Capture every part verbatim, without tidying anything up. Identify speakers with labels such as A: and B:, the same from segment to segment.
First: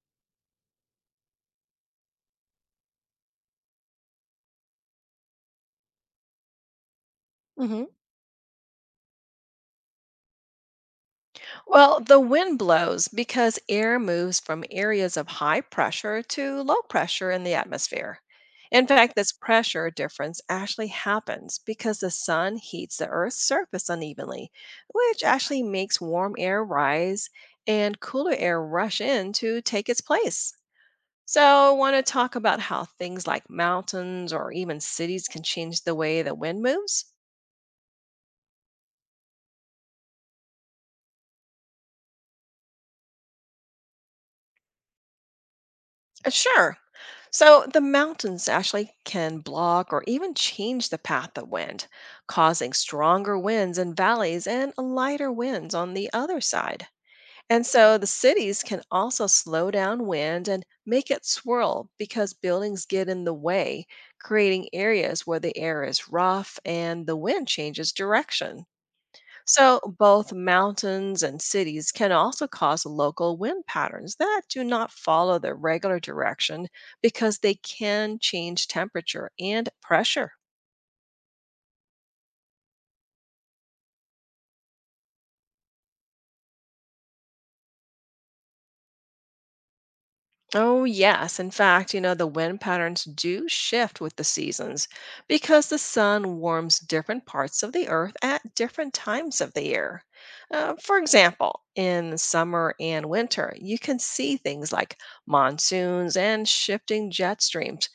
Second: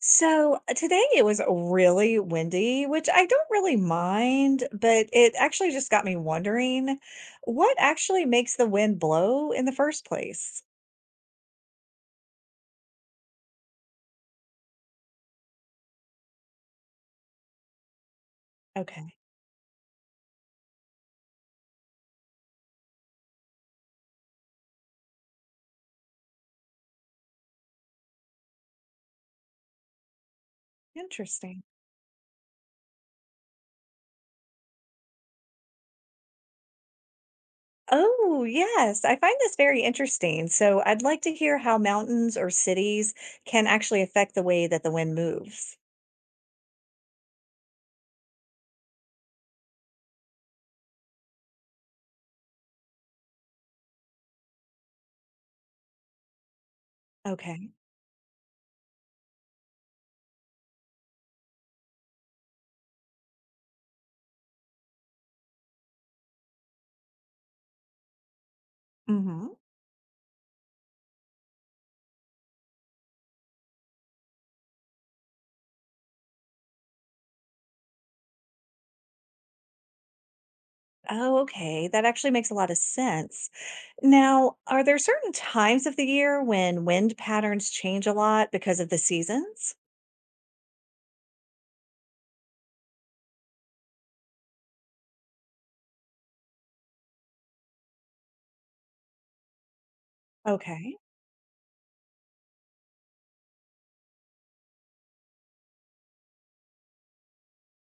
A: So uh, today it was really windy, which I don't really mind, but it actually just got me wondering what
B: Hmm.
A: actually makes the wind blow in the first place?
B: Well, the wind blows because air moves from areas of high pressure to low pressure in the atmosphere. In
A: Okay,
B: fact, this pressure difference actually happens because the sun heats the Earth's surface unevenly, which actually makes warm air rise and cooler air rush in to take its place. So,
A: interesting.
B: I want to talk about how things like mountains or even cities can change the way the wind moves.
A: Oh, yes, I find this very interesting. So I'd like to hear how mountains or cities can actually affect the way that the wind moves.
B: Uh, Sure. So the mountains actually can block or even change the path of wind, causing stronger winds in valleys and lighter winds on the other side. And
A: Okay.
B: so the cities can also slow down wind and make it swirl because buildings get in the way, creating areas where the air is rough and the wind changes direction.
A: Hmm.
B: So, both mountains and cities can also cause local wind patterns that do not follow their regular direction because they can change temperature and pressure.
A: Oh, okay. That actually makes a lot of sense. Now, are there certain times of the year when wind patterns change a lot because of the seasons?
B: Oh, yes. In fact, you know, the wind patterns do shift with the seasons because the sun warms different parts of the earth at different times of the year. Uh,
A: Okay.
B: for example, in summer and winter, you can see things like monsoons and shifting jet streams,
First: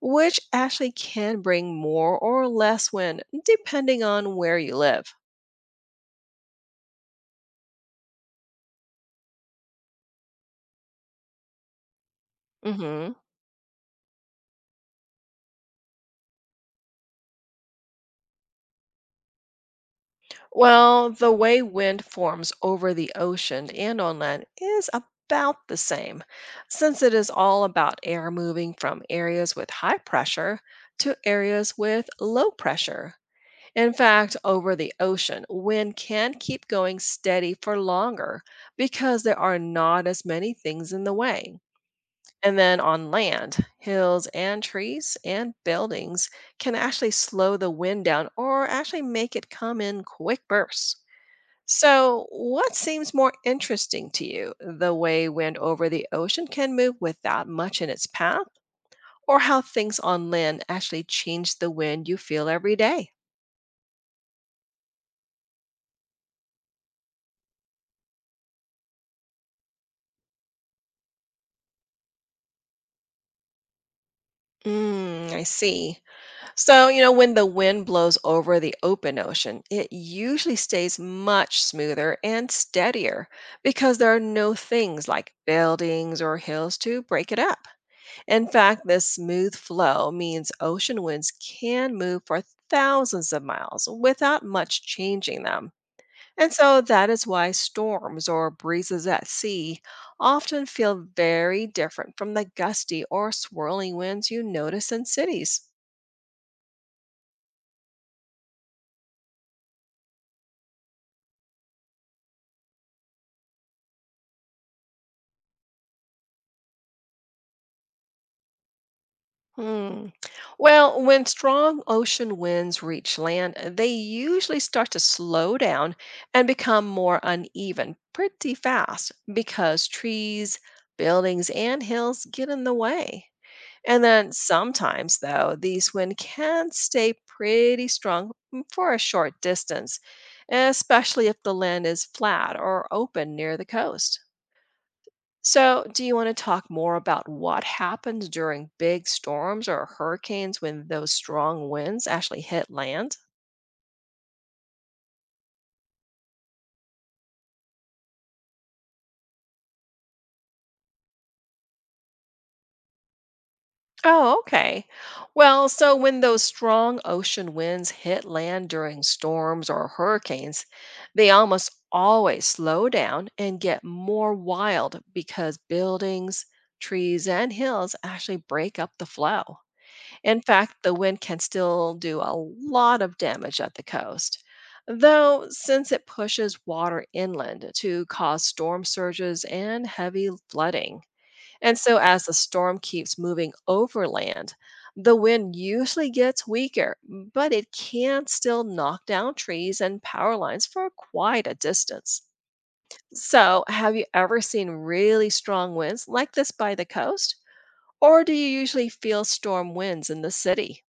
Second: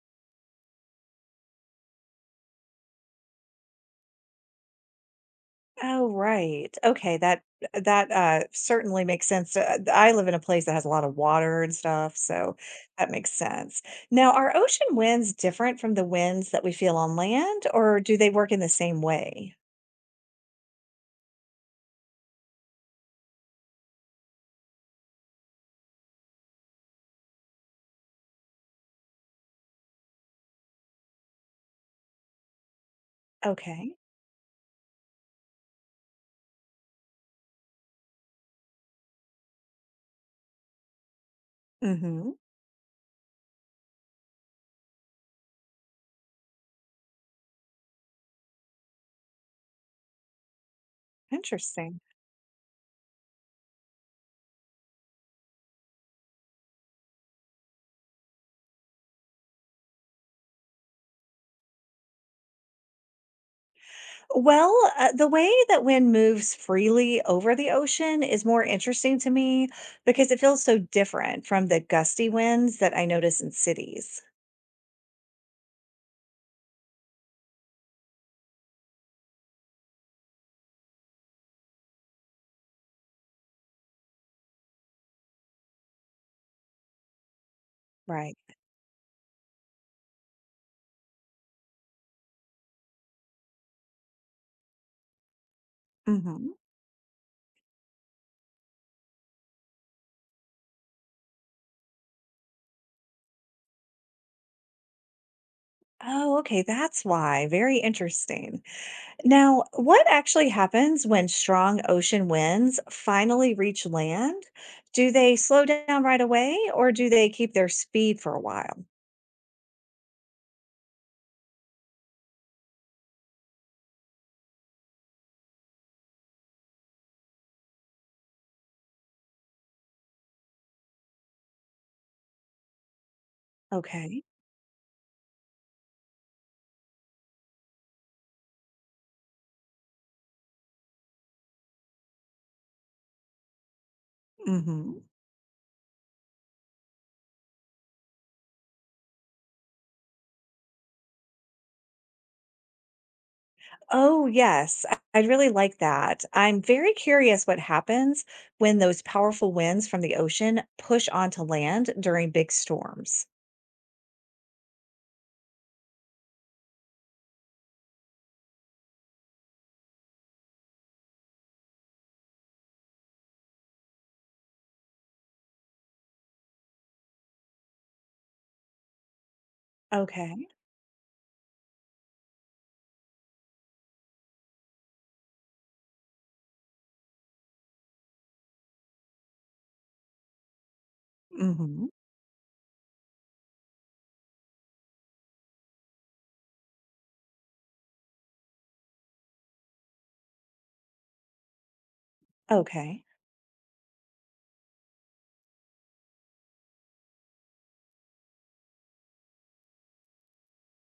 B: which actually can bring more or less wind depending on where you live.
A: Oh, right. Okay, that that uh certainly makes sense. Uh, I live in a place that has a lot of water and stuff, so that
B: Hmm.
A: makes sense. Now, are ocean winds different from the winds that we feel on land, or do they work in the same way?
B: Well, the way wind forms over the ocean and on land is about the same, since it is all about air moving from areas with high pressure to areas with low pressure. In
A: Okay.
B: fact, over the ocean, wind can keep going steady for longer because there are not as many things in the way.
A: Mm-hmm.
B: And then on land, hills and trees and buildings can actually slow the wind down or actually make it come in quick bursts.
A: Interesting.
B: So, what seems more interesting to you? The way wind over the ocean can move without much in its path, or how things on land actually change the wind you feel every day?
A: Well, uh, the way that wind moves freely over the ocean is more interesting to me because it feels so different from the gusty winds that I notice in cities.
B: Mm, I see. So, you know, when the wind blows over the open ocean, it usually stays much smoother and steadier because there are no things like buildings or hills to break it up.
A: Right.
B: In fact, this smooth flow means ocean winds can move for thousands of miles without much changing them. And
A: Hmm.
B: so that is why storms or breezes at sea often feel very different from the gusty or swirling winds you notice in cities.
A: Oh, okay. That's why. Very interesting. Now, what actually happens when strong ocean winds finally reach land? Do they slow down right away or do they keep their speed for a while?
B: Hmm. Well, when strong ocean winds reach land, uh, they usually start to slow down and become more uneven pretty fast because trees, buildings, and hills get in the way. And
A: Okay.
B: then sometimes, though, these winds can stay pretty strong m- for a short distance, especially if the land is flat or open near the coast.
A: Hmm.
B: So, do you want to talk more about what happens during big storms or hurricanes when those strong winds actually hit land?
A: Oh, yes. I- I'd really like that. I'm very curious what happens when those powerful winds from the ocean push onto land during big storms.
B: Oh, okay. Well, so when those strong ocean winds hit land during storms or hurricanes, they almost always slow down and get more wild because buildings, trees, and hills actually break up the flow. In
A: Okay.
B: fact, the wind can still do a lot of damage at the coast, though, since it pushes water inland to cause storm surges and heavy flooding. And
A: Hmm.
B: so, as the storm keeps moving overland, the wind usually gets weaker, but it can still knock down trees and power lines for quite a distance.
A: Okay.
B: So, have you ever seen really strong winds like this by the coast? Or do you usually feel storm winds in the city?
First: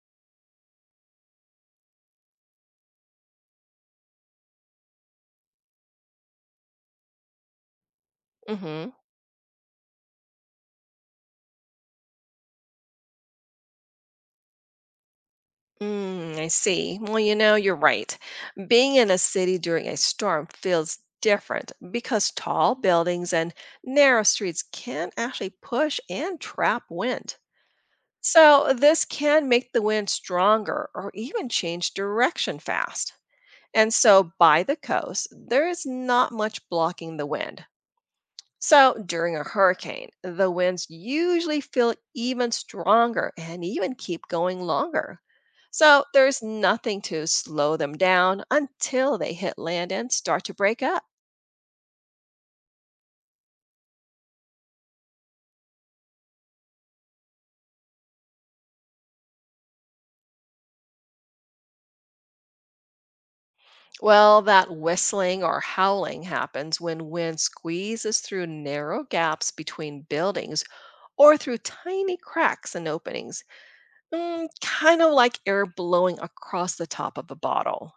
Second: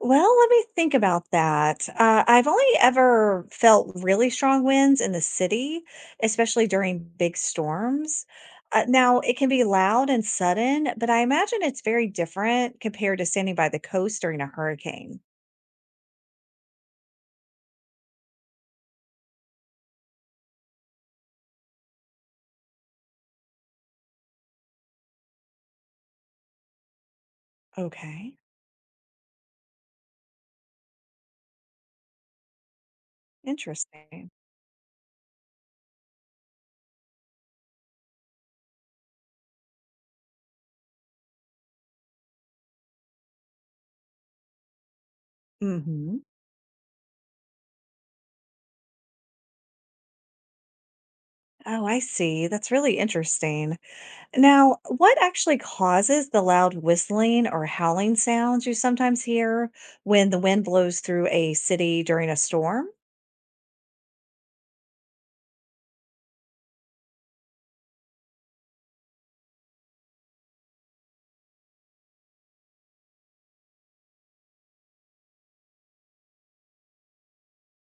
A: Well, let me think about that. Uh, I've only ever felt really strong winds in the city, especially during big storms. Uh,
B: Mm-hmm.
A: now, it can be loud and sudden, but I imagine it's very different compared to standing by the coast during a hurricane.
B: Mm, I see. Well, you know, you're right. Being in a city during a storm feels different because tall buildings and narrow streets can actually push and trap wind.
A: Okay.
B: So, this can make the wind stronger or even change direction fast. And
A: Interesting.
B: so, by the coast, there is not much blocking the wind. So, during a hurricane, the winds usually feel even stronger and even keep going longer. So,
A: Mhm.
B: there's nothing to slow them down until they hit land and start to break up.
A: Oh, I see. That's really interesting. Now, what actually causes the loud whistling or howling sounds you sometimes hear when the wind blows through a city during a storm?
B: Well, that whistling or howling happens when wind squeezes through narrow gaps between buildings or through tiny cracks and openings, mm, kind of like air blowing across the top of a bottle.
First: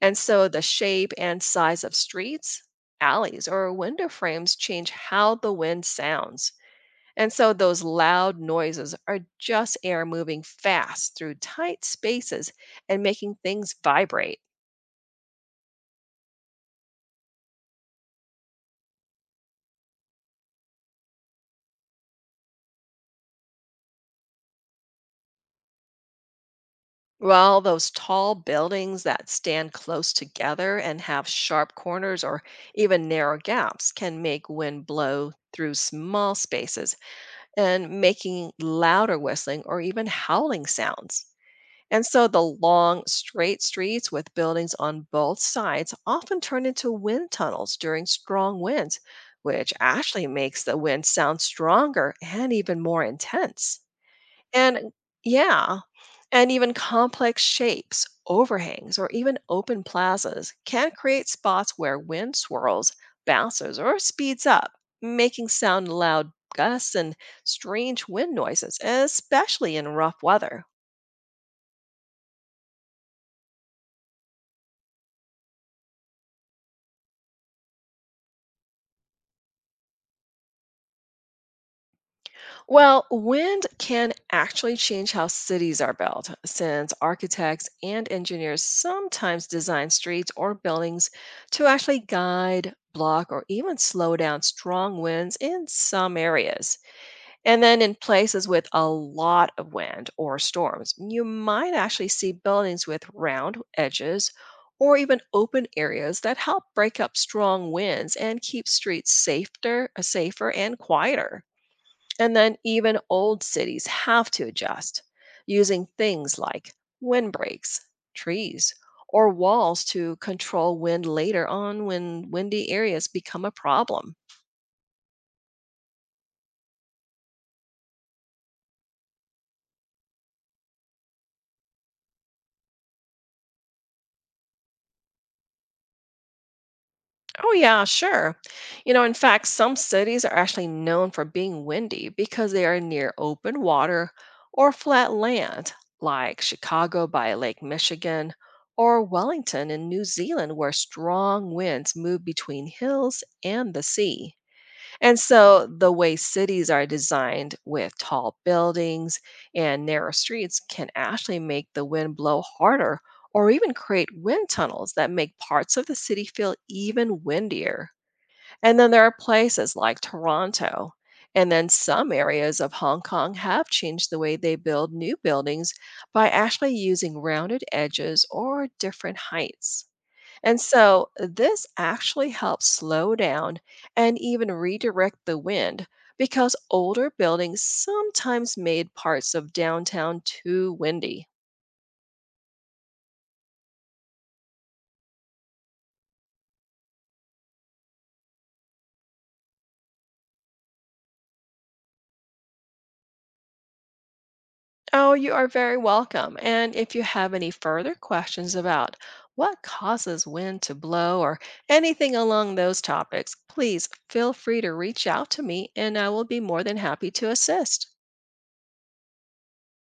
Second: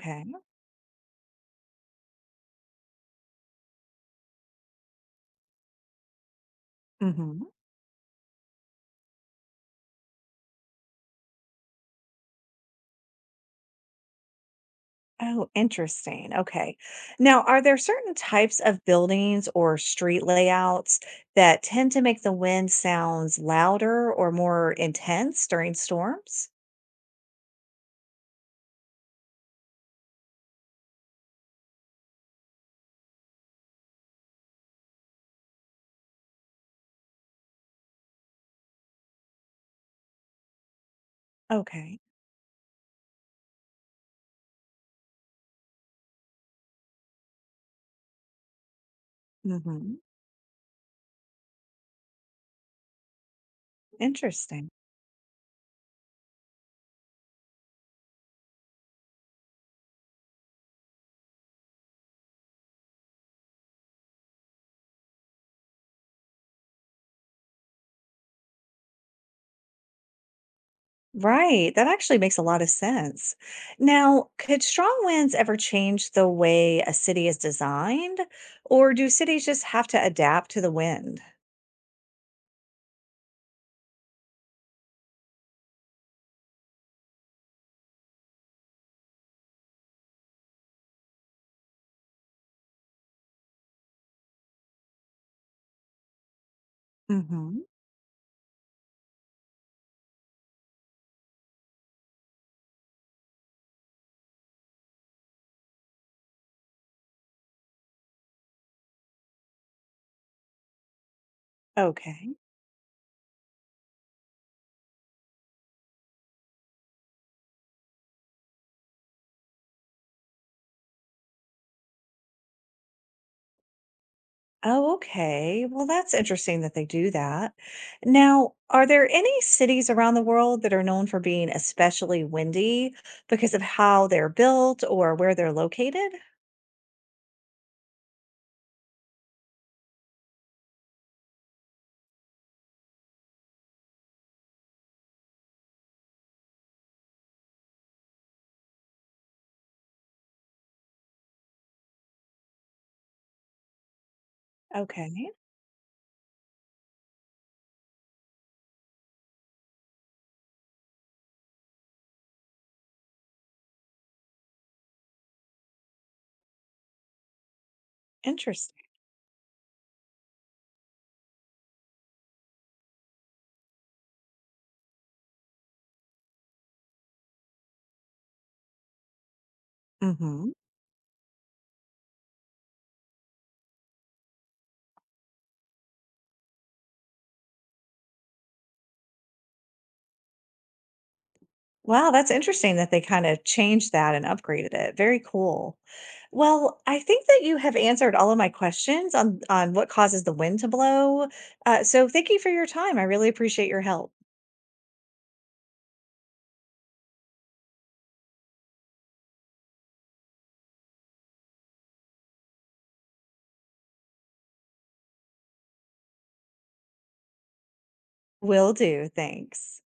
B: And so the shape and size of streets, alleys, or window frames change how the wind sounds. And
A: Hmm.
B: so those loud noises are just air moving fast through tight spaces and making things vibrate.
A: Oh, interesting. Okay. Now, are there certain types of buildings or street layouts that tend to make the wind sounds louder or more intense during storms?
B: While those tall buildings that stand close together and have sharp corners or even narrow gaps can make wind blow through small spaces and making louder whistling or even howling sounds.
A: Okay.
B: And so the long, straight streets with buildings on both sides often turn into wind tunnels during strong winds, which
A: Hmm.
B: actually makes the wind sound stronger and even more intense.
A: Interesting.
B: And yeah, and even complex shapes, overhangs, or even open plazas can create spots where wind swirls, bounces, or speeds up, making sound loud gusts and strange wind noises, especially in rough weather.
A: Right. That actually makes a lot of sense. Now, could strong winds ever change the way a city is designed, or do cities just have to adapt to the wind?
B: Well, wind can actually change how cities are built, since architects and engineers sometimes design streets or buildings to actually guide, block, or even slow down strong winds in some areas.
A: Hmm.
B: And then in places with a lot of wind or storms, you might actually see buildings with round edges or even open areas that help break up strong winds and keep streets safer, safer and quieter.
A: Okay.
B: And then even old cities have to adjust using things like windbreaks, trees, or walls to control wind later on when windy areas become a problem.
A: Oh, okay. Well, that's interesting that they do that. Now, are there any cities around the world that are known for being especially windy because of how they're built or where they're located?
B: Oh, yeah, sure. You know, in fact, some cities are actually known for being windy because they are near open water or flat land, like Chicago by Lake Michigan or Wellington in New Zealand, where strong winds move between hills and the sea. And
A: Okay.
B: so the way cities are designed with tall buildings and narrow streets can actually make the wind blow harder or even create wind tunnels that make parts of the city feel even windier.
A: Interesting.
B: And then there are places like Toronto. And then some areas of Hong Kong have changed the way they build new buildings by actually using rounded edges or different heights.
A: Hmm.
B: And so uh, this actually helps slow down and even redirect the wind because older buildings sometimes made parts of downtown too windy.
A: Wow, that's interesting that they kinda changed that and upgraded it. Very cool. Well, I think that you have answered all of my questions on on what causes the wind to blow. Uh, so thank you for your time. I really appreciate your help.
B: Oh, you are very welcome. And if you have any further questions about what causes wind to blow or anything along those topics, please feel free to reach out to me and I will be more than happy to assist.
A: Will do. Thanks.